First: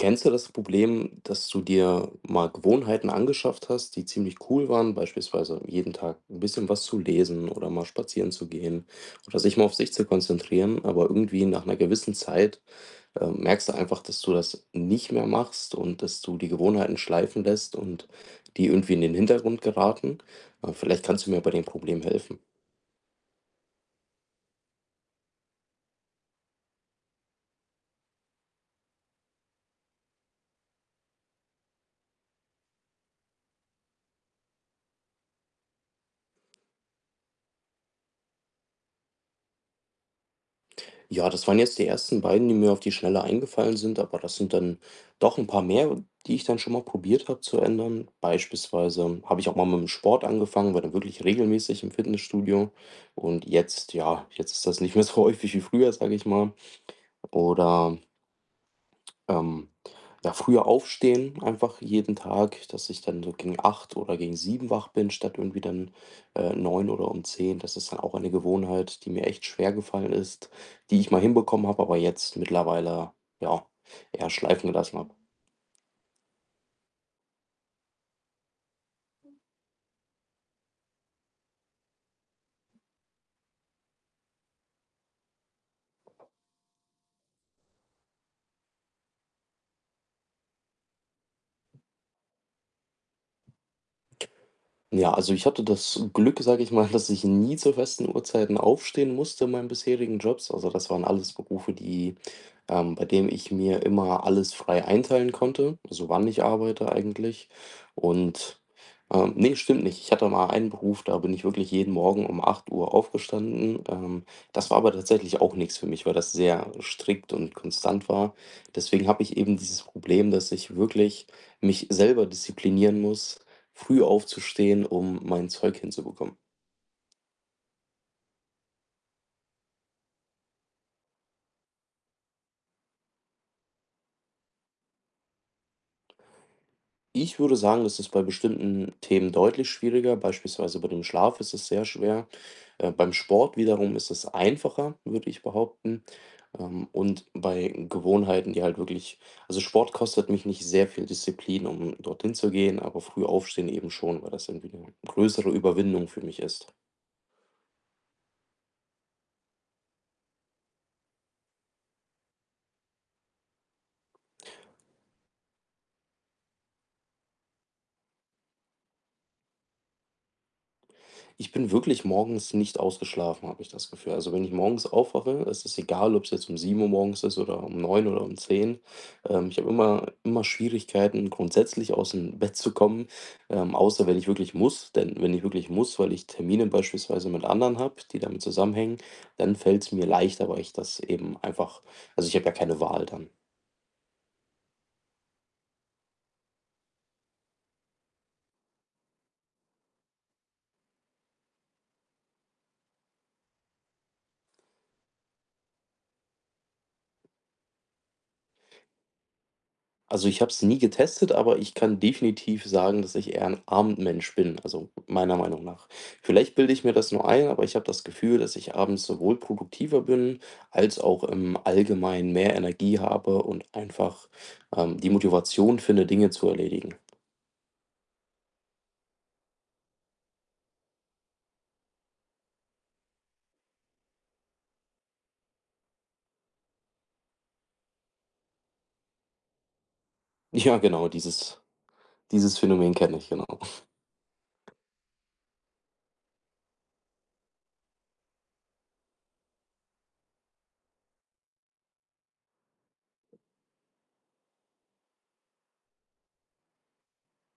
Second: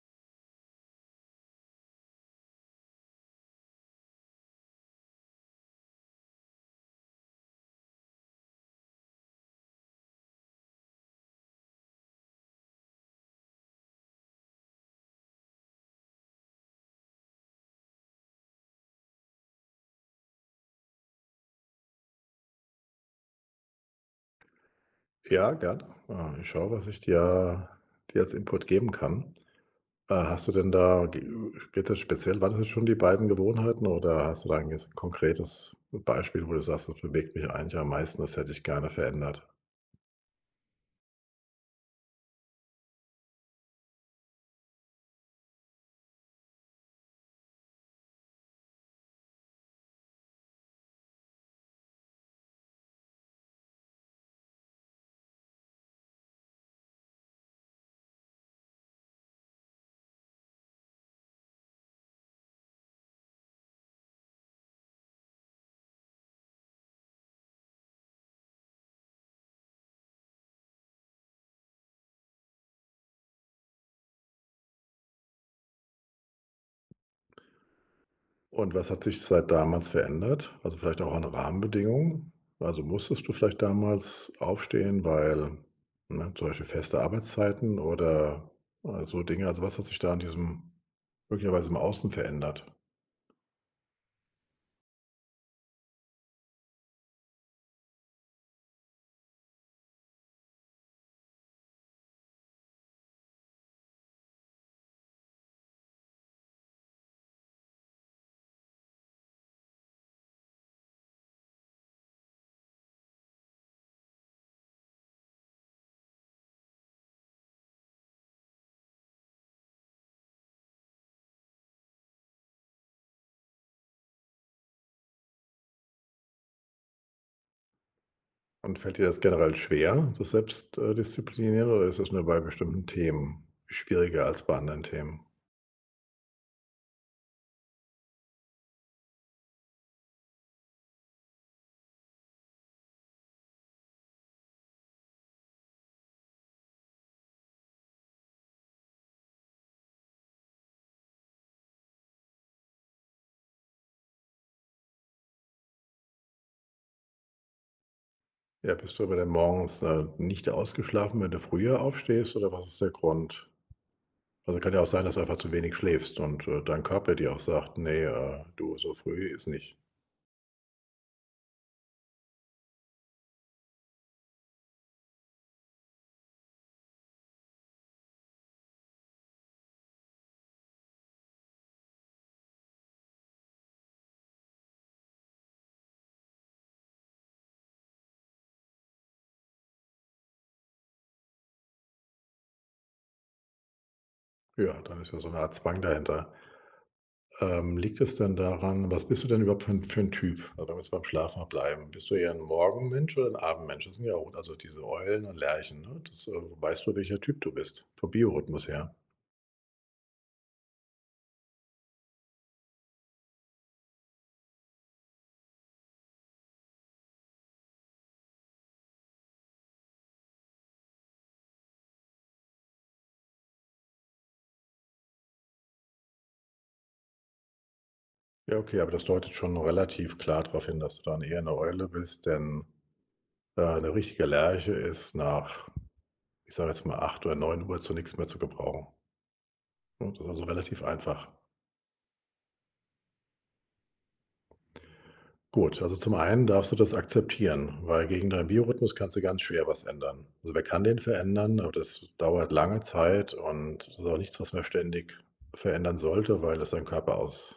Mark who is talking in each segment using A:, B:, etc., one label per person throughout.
A: Kennst du das Problem, dass du dir mal Gewohnheiten angeschafft hast, die ziemlich cool waren, beispielsweise jeden Tag 'n bisschen was zu lesen oder mal spazieren zu gehen oder sich mal auf sich zu konzentrieren, aber irgendwie nach 'ner gewissen Zeit, äh, merkst du einfach, dass du das nicht mehr machst und dass du die Gewohnheiten schleifen lässt und die irgendwie in den Hintergrund geraten? Äh, vielleicht kannst du mir bei dem Problem helfen.
B: Ja, gerne. Ah, ich schaue, was ich dir dir als Input geben kann. Äh, hast du denn da, ge geht das speziell waren das schon die beiden Gewohnheiten? Oder hast du da ein ges konkretes Beispiel, wo du sagst: „Das bewegt mich eigentlich am meisten, das hätte ich gerne verändert?“
A: Ja, das waren jetzt die ersten beiden, die mir auf die Schnelle eingefallen sind. Aber das sind dann doch 'n paar mehr, die ich dann schon mal probiert habe zu ändern. Beispielsweise habe ich auch mal mit dem Sport angefangen, war dann wirklich regelmäßig im Fitnessstudio. Und jetzt ja jetzt ist das nicht mehr so häufig wie früher, sage ich mal. Oder ähm, ja früher aufstehen einfach jeden Tag, dass ich dann so gegen 8 oder gegen 7 wach bin, statt irgendwie dann, äh, 9 oder um 10. Das ist dann auch eine Gewohnheit, die mir echt schwer gefallen ist, die ich mal hinbekommen habe, aber jetzt mittlerweile, ja, eher schleifen gelassen habe.
B: Und was hat sich seit damals verändert? Also vielleicht auch an den Rahmenbedingungen? Also, musstest du vielleicht damals aufstehen, weil, ne zum Beispiel feste Arbeitszeiten oder, äh, so Dinge. Also, was hat sich da an diesem möglicherweise im Außen verändert?
A: Ja. Also, ich hatte das Glück, sage ich mal, dass ich nie zu festen Uhrzeiten aufstehen musste in meinen bisherigen Jobs. Also, das waren alles Berufe, die, ähm bei dem ich mir immer alles frei einteilen konnte, so wann ich arbeite eigentlich und, ähm ne, stimmt nicht. Ich hatte mal einen Beruf, da bin ich wirklich jeden Morgen um 8 aufgestanden. Ähm, das war aber tatsächlich auch nix für mich, weil das sehr strikt und konstant war. Deswegen habe ich eben dieses Problem, dass ich wirklich mich selber disziplinieren muss, früh aufzustehen, um mein Zeug hinzubekommen.
B: Und fällt dir das generell schwer, das Selbst äh, Disziplinäre oder ist das nur bei bestimmten Themen schwieriger als bei anderen Themen?
A: Ich würde sagen, das ist bei bestimmten Themen deutlich schwieriger. Beispielsweise bei dem Schlaf ist es sehr schwer. Äh, beim Sport wiederum ist es einfacher, würde ich behaupten. Ähm, und bei Gewohnheiten, die halt wirklich also Sport kostet mich nicht sehr viel Disziplin, um dorthin zu gehen, aber früh Aufstehen eben schon, weil das irgendwie 'ne größere Überwindung für mich ist.
B: Ja. Bist du aber denn morgens, äh, nicht ausgeschlafen, wenn du früher aufstehst, oder was ist der Grund? Also, kann ja auch sein, dass du einfach zu wenig schläfst. Und, äh, dein Körper dir auch sagt: „Ne, äh, du so früh ist nicht.“
A: Ich bin wirklich morgens nicht ausgeschlafen, habe ich das Gefühl. Also, wenn ich morgens aufwache, ist es egal, ob es jetzt um 7:00 morgens ist oder um 9:00 oder um 10. Ähm, ich habe immer immer Schwierigkeiten, grundsätzlich aus dem Bett zu kommen, ähm, außer wenn ich wirklich muss, denn wenn ich wirklich muss, weil ich Termine beispielsweise mit anderen habe, die damit zusammenhängen, dann fällt's mir leichter, weil ich das eben einfach also ich habe ja keine Wahl dann.
B: Ja, dann ist ja so 'ne Art Zwang dahinter. Ähm, liegt es denn daran was bist du denn überhaupt für 'n für 'n Typ? Oder lass beim Schlafen mal bleiben. Bist du eher 'n Morgenmensch oder 'n Abendmensch? Das sind ja un also diese Eulen und Lerchen, ne, das, äh weißt du, welcher Typ du bist vom Biorhythmus her?
A: Also, ich habe es nie getestet, aber ich kann definitiv sagen, dass ich eher 'n Abendmensch bin. Also meiner Meinung nach. Vielleicht bilde ich mir das nur ein, aber ich habe das Gefühl, dass ich abends sowohl produktiver bin als auch im Allgemeinen mehr Energie habe und einfach, ähm, die Motivation finde, Dinge zu erledigen.
B: Ja, okay, aber das deutet schon relativ klar darauf hin, dass du dann eher 'ne Eule bist, denn, äh, 'ne richtige Lerche ist nach, ich sage jetzt mal 8 oder 9 zu nix mehr zu gebrauchen. Und oder so
A: Ja,
B: relativ
A: genau,
B: einfach.
A: dieses dieses Phänomen kenne ich, genau.
B: Gut. Also zum einen darfst du das akzeptieren, weil gegen deinen Biorhythmus kannst du ganz schwer was ändern. Also, man kann den verändern, aber das dauert lange Zeit. Und das ist auch nichts, was man ständig verändern sollte, weil es deinen Körper aus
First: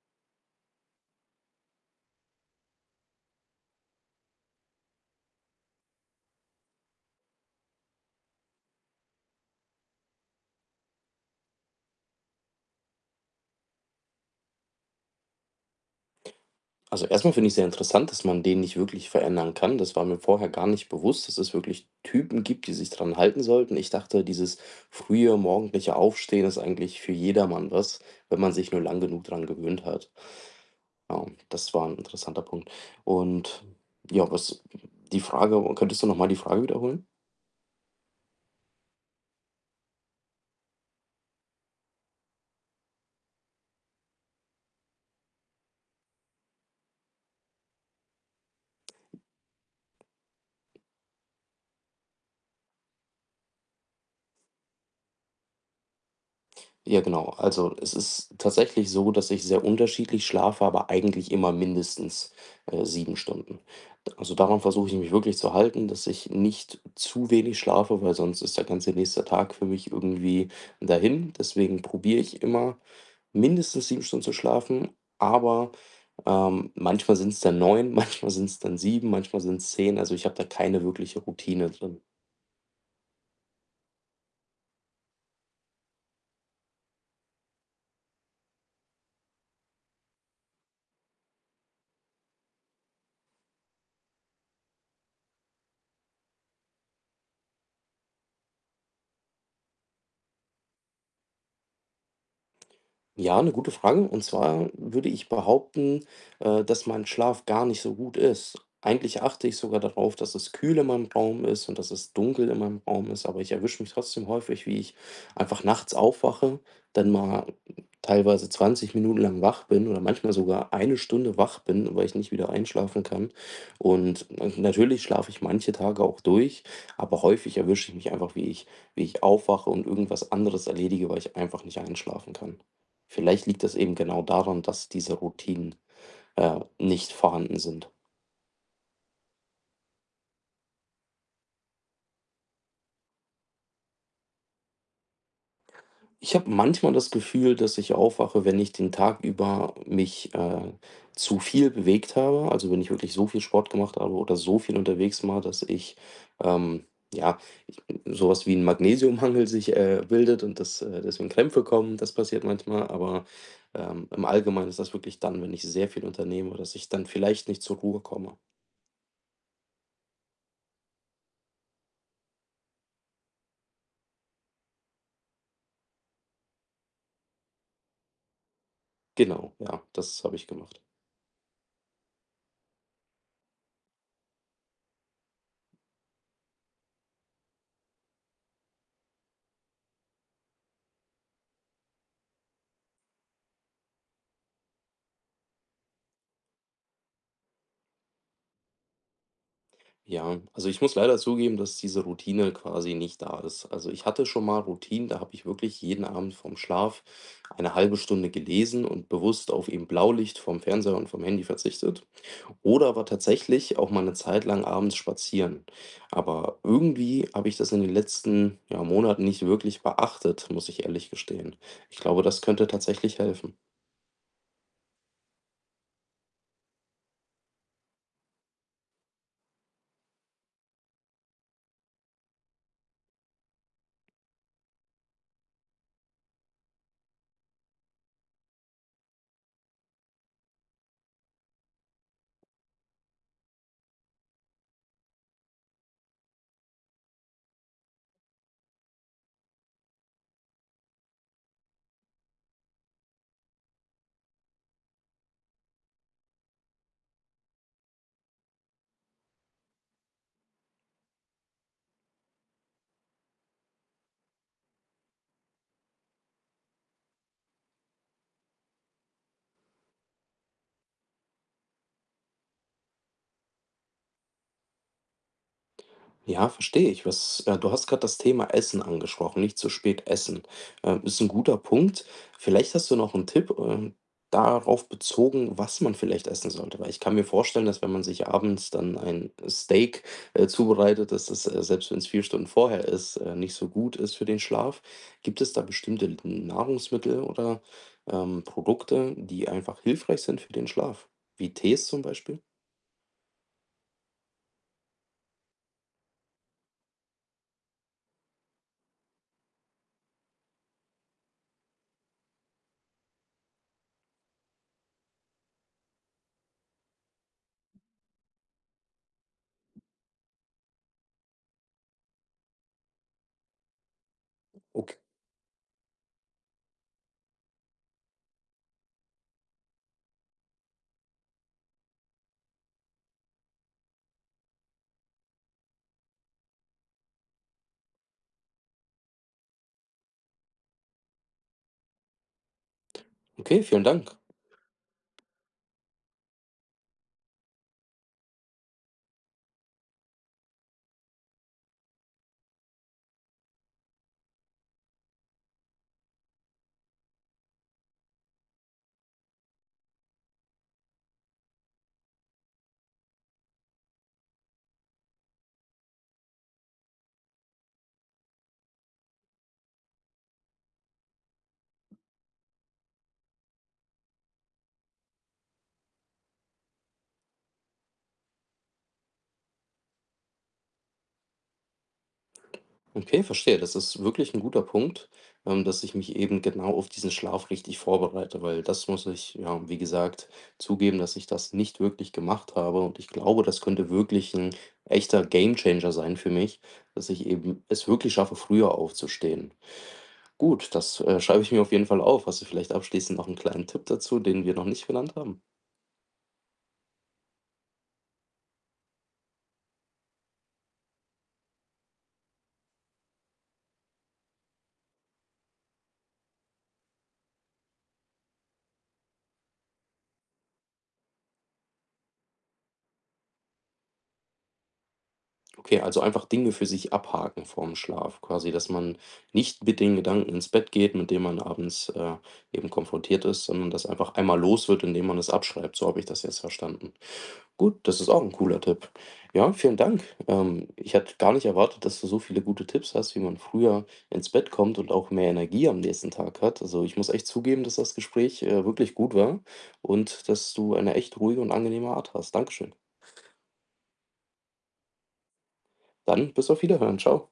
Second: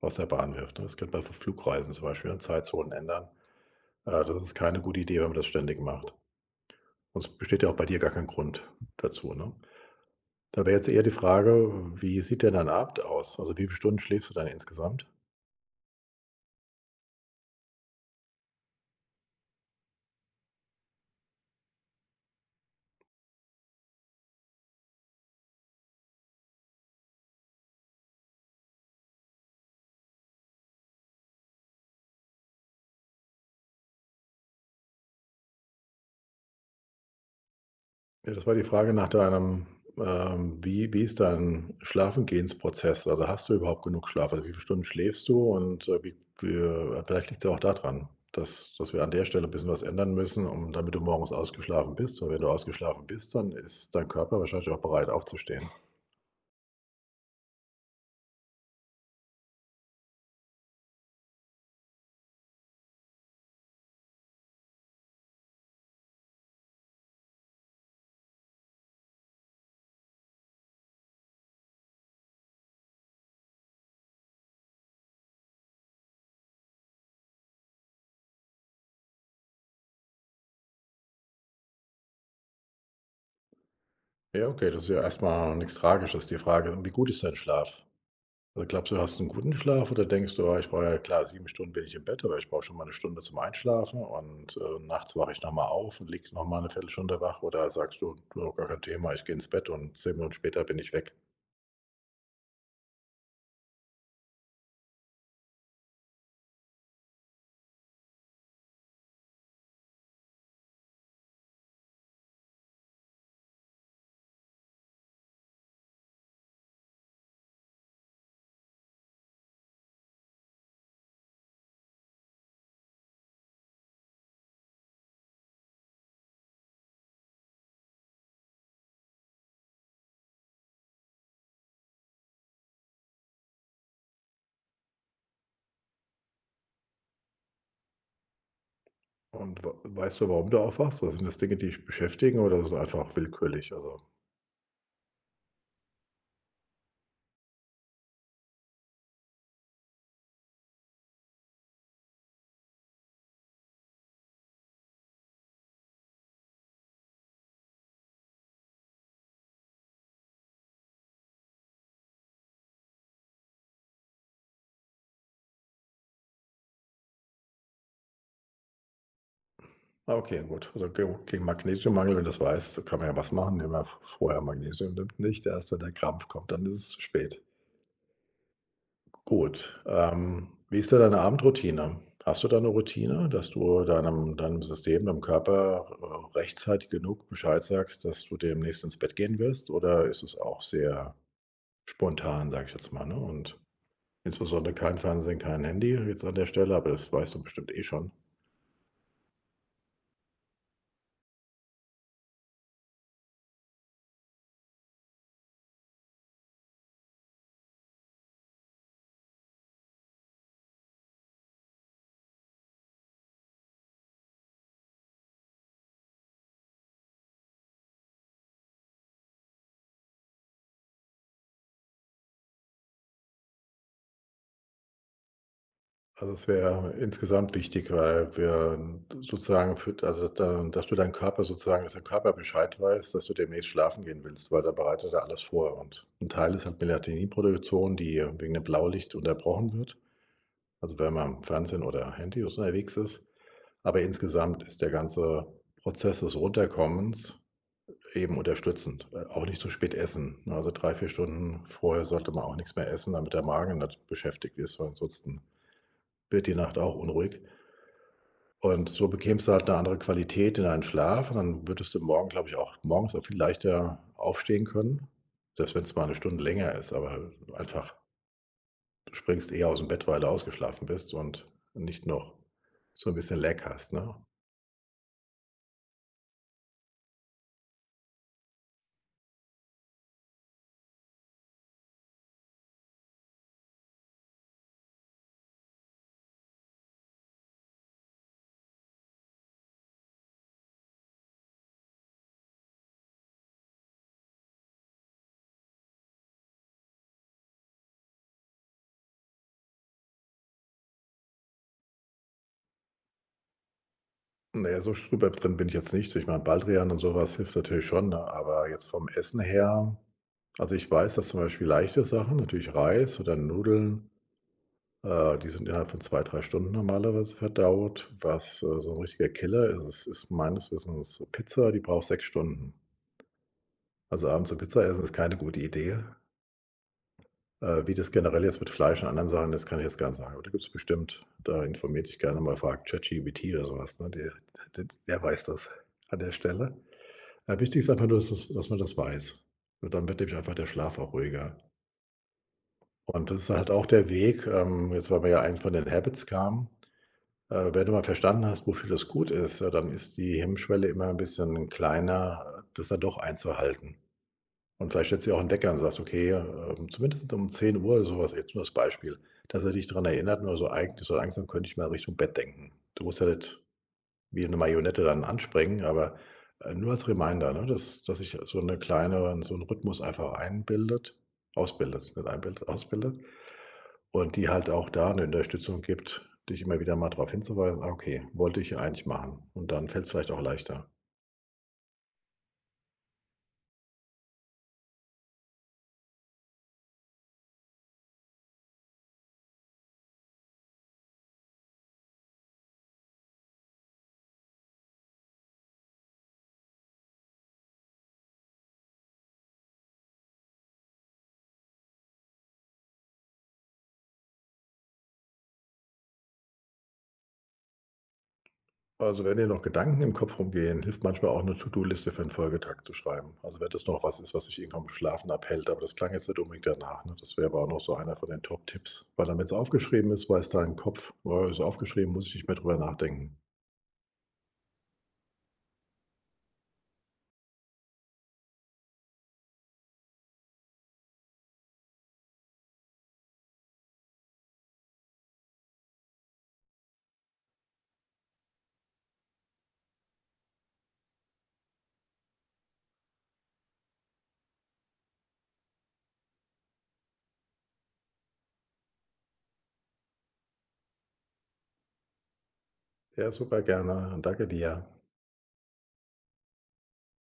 B: aus der Bahn wirft, ne? Es gibt bei Fl Flugreisen zum Beispiel dann Zeitzonen ändern. Ah, das ist keine gute Idee, wenn man das ständig macht. Und es besteht ja auch bei dir gar kein Grund dazu, ne? Da wäre jetzt eher die Frage, wie sieht denn dein Abend aus? Also, wie viele Stunden schläfst du dann insgesamt?
A: Also, erstmal finde ich sehr interessant, dass man den nicht wirklich verändern kann. Das war mir vorher gar nicht bewusst, dass es wirklich Typen gibt, die sich dran halten sollten. Ich dachte, dieses frühe morgendliche Aufstehen ist eigentlich für jedermann was, wenn man sich nur lange genug dran gewöhnt hat. Ja, und das war 'n interessanter Punkt. Und ja, was die Frage, könntest du nochmal die Frage wiederholen?
B: Ja, das war die Frage nach deinem, ähm, wie wie ist dein Schlafengehens-Prozess? Also hast du überhaupt genug Schlaf? Also wie viele Stunden schläfst du? Und, äh, wie viel vielleicht liegt's ja auch da dran, dass dass wir an der Stelle 'n bisschen was ändern müssen, um damit du morgens ausgeschlafen bist. Und wenn du ausgeschlafen bist, dann ist dein Körper wahrscheinlich auch bereit, aufzustehen.
A: Ja, genau. Also, es ist tatsächlich so, dass ich sehr unterschiedlich schlafe, aber eigentlich immer mindestens, äh, 7 Stunden. D also, daran versuche ich mich wirklich zu halten, dass ich nicht zu wenig schlafe, weil sonst ist der ganze nächste Tag für mich irgendwie dahin. Deswegen probiere ich immer mindestens 7 Stunden zu schlafen. Aber, ähm, manchmal sind's dann 9, manchmal sind's dann 7, manchmal sind's 10. Also, ich habe da keine wirkliche Routine drin.
B: Ja, okay das ist ja erstmal nix Tragisches, die Frage: Wie gut ist dein Schlaf? Oder glaubst du, hast du 'n guten Schlaf, oder denkst du: „Ja ich brauche ja klar, 7 Stunden bin ich im Bett. Aber ich brauche schon mal 'ne Stunde zum Einschlafen und, äh, nachts wache ich noch mal auf und liege nochmal 1/4 Stunde wach.“ Oder sagst du: „Nö gar kein Thema. Ich gehe ins Bett und 10 Minuten später bin ich weg.“
A: Ja, 'ne gute Frage. Und zwar würde ich behaupten, äh, dass mein Schlaf gar nicht so gut ist. Eigentlich achte ich sogar darauf, dass es kühl in meinem Raum ist und dass es dunkel in meinem Raum ist. Aber ich erwische mich trotzdem häufig, wie ich einfach nachts aufwache, dann mal teilweise 20 Minuten lang wach bin oder manchmal sogar 1 Stunde wach bin, weil ich nicht wieder einschlafen kann. Und na natürlich schlafe ich manche Tage auch durch, aber häufig erwische ich mich einfach, wie ich wie ich aufwache und irgendwas anderes erledige, weil ich einfach nicht einschlafen kann. Vielleicht liegt es eben genau daran, dass diese Routinen, äh, nicht vorhanden sind.
B: Und w weißt du, warum du aufwachst, also sind das Dinge, die dich beschäftigen, oder ist das einfach willkürlich? Also
A: Ich habe manchmal das Gefühl, dass ich aufwache, wenn ich den Tag über mich, äh, zu viel bewegt habe. Also, wenn ich wirklich so viel Sport gemacht habe oder so viel unterwegs war, dass ich, ähm, ja, ich bin, sowas wie 'n Magnesiummangel sich, äh, bildet und dass deswegen Krämpfe kommen, das passiert manchmal. Aber, ähm, im Allgemeinen ist das wirklich dann, wenn ich sehr viel unternehme, dass ich dann vielleicht nicht zur Ruhe komme.
B: Ah okay, dann gut. Also geo gegen Magnesium-Mangel, wenn du 's weißt, kann man ja was machen. Wenn man v vorher Magnesium nimmt, nicht erst, wenn der Krampf kommt, dann ist es zu spät.
A: Genau,
B: Gut.
A: ja, das habe ich
B: Ähm, wie
A: gemacht.
B: ist denn deine Abendroutine? Hast du da 'ne Routine, dass du deinem deinem System deinem Körper, äh, rechtzeitig genug Bescheid sagst, dass du demnächst ins Bett gehen wirst oder ist es auch sehr spontan, sage ich jetzt mal, ne? Und, insbesondere kein Fernsehen, kein Handy jetzt an der Stelle, aber, das weißt du bestimmt eh schon.
A: Ja. Also, ich muss leider zugeben, dass diese Routine quasi nicht da ist. Also, ich hatte schon mal Routinen, da habe ich wirklich jeden Abend vor 'm Schlaf eine 1/2 Stunde gelesen und bewusst auf eben Blaulicht vom Fernseher und vom Handy verzichtet. Oder war tatsächlich auch mal 'ne Zeit lang abends spazieren. Aber irgendwie habe ich das in den letzten ja, Monaten nicht wirklich beachtet, muss ich ehrlich gestehen. Ich glaube, das könnte tatsächlich helfen.
B: Also, das wäre insgesamt wichtig, weil wir sozusagen für da da dass du deinen Körper sozusagen, dass dein Körper Bescheid weiß, dass du demnächst schlafen gehen willst, weil da bereitet er alles vor und 'n Teil ist halt Melatonin-Produktion, die wegen dem Blaulicht unterbrochen wird. Also, wenn man am Fernsehen oder Handy unterwegs ist. Aber, insgesamt ist der ganze Prozess des Runterkommens eben unterstützend äh, auch nicht zu spät essen, ne? Also 3, 4 Stunden vorher sollte man auch nix mehr essen, damit der Magen nicht beschäftigt ist, weil ansonsten wird die Nacht auch unruhig und so bekämst du halt 'ne andere Qualität in deinen Schlaf und dann würdest du morgen, glaube ich auch morgens auch viel leichter aufstehen können, selbst wenn es mal 'ne Stunde länger ist, aber, äh, einfach. Du springst eher aus dem Bett, weil du ausgeschlafen bist und nicht noch so 'n bisschen Lag hast, ne?
A: Ja, verstehe ich. Was äh, du hast grad das Thema Essen angesprochen. Nicht zu spät essen. Ähm, ist 'n guter Punkt. Vielleicht hast du noch 'n Tipp, ähm, darauf bezogen, was man vielleicht essen sollte, weil ich kann mir vorstellen, dass wenn man sich abends dann ein Steak, äh, zubereitet, dass es, äh, selbst wenn es 4 Stunden vorher ist, äh, nicht so gut ist für den Schlaf. Gibt es da bestimmte N Nahrungsmittel oder, ähm, Produkte, die einfach hilfreich sind für den Schlaf wie Tees zum Beispiel?
B: Ne, so super drin bin ich jetzt nicht. Ich meine, Baldrian und sowas hilft natürlich schon, ne Aber jetzt vom Essen her also, ich weiß, dass zum Beispiel leichte Sachen natürlich Reis oder Nudeln äh, die sind innerhalb von 2, 3 Stunden normalerweise verdaut. Was, äh, so ein richtiger Killer ist, ist meines Wissens Pizza, die braucht 6 Stunden. Also, abends 'ne Pizza
A: Okay.
B: essen ist keine gute Idee. Äh, wie das generell jetzt mit Fleisch und anderen Sachen ist, kann ich jetzt gar nicht sagen. Aber da gibt es bestimmt da informiere dich gerne mal. Frag ChatGPT oder sowas, ne, d d der weiß das an der Stelle. Äh, wichtig ist einfach nur, dass du es dass man das weiß. Und dann wird nämlich einfach der Schlaf auch ruhiger. Und das ist
A: Okay,
B: halt
A: vielen
B: auch der
A: Dank.
B: Weg, ähm, jetzt, weil wir ja eigentlich von den Habits kamen. Äh, wenn du mal verstanden hast, wofür das gut ist, ja dann ist die Hemmschwelle immer 'n bisschen kleiner, das dann doch einzuhalten. Und vielleicht stellst du dir auch 'nen Wecker und sagt: „Okay, ähm, zumindest um 10:00 oder sowas“. Jetzt nur als Beispiel, dass er dich daran erinnert. Nur so eig so langsam könnte ich mal Richtung Bett denken. Du musst ja nicht wie 'ne Marionette dann anspringen. Aber, äh, nur als Reminder, ne, dass dass sich so 'ne kleine so 'n Rhythmus einfach einbildet ausbildet, nicht einbildet, ausbildet. Und die halt auch da 'ne Unterstützung gibt, dich immer wieder mal darauf hinzuweisen: „Ah, okay, wollte ich eigentlich machen“. Und dann fällt es vielleicht auch leichter.
A: Okay, verstehe. Das ist wirklich 'n guter Punkt, ähm, dass ich mich eben genau auf diesen Schlaf richtig vorbereite, weil das muss ich ja, wie gesagt zugeben, dass ich das nicht wirklich gemacht habe. Und ich glaube, das könnte wirklich 'n echter Gamechanger sein für mich, dass ich eben es wirklich schaffe, früher aufzustehen. Gut, das, äh, schreibe ich mir auf jeden Fall auf. Hast du vielleicht abschließend noch 'n kleinen Tipp dazu, den wir noch nicht genannt haben?
B: Also, wenn dir noch Gedanken im Kopf rumgehen, hilft manchmal auch 'ne To-do-Liste für 'n Folgetag zu schreiben. Also, wenn das noch was ist, was dich eh vom Schlafen abhält. Aber das klang jetzt nicht unbedingt danach, ne, das wäre aber auch noch so einer von den Top Tipps, weil damit's aufgeschrieben ist, weiß dein Kopf: „Äh, ist aufgeschrieben, muss ich nicht mehr drüber nachdenken.“
A: Okay, also einfach Dinge für sich abhaken vorm Schlaf quasi, dass man nicht mit den Gedanken ins Bett geht, mit denen man abends, äh, eben konfrontiert ist, sondern das einfach einmal los wird, indem man es abschreibt, so habe ich das jetzt verstanden. Gut, das ist auch ein cooler Tipp. Ja, vielen Dank. Ähm, ich hatte gar nicht erwartet, dass du so viele gute Tipps hast, wie man früher ins Bett kommt und auch mehr Energie am nächsten Tag hat. Also, ich muss echt zugeben, dass das Gespräch, äh, wirklich gut war und dass du eine echt ruhige und angenehme Art hast. Danke schön.
B: Ja, super, gerne. Danke dir.
A: Dann bis auf Wiederhören. Tschau.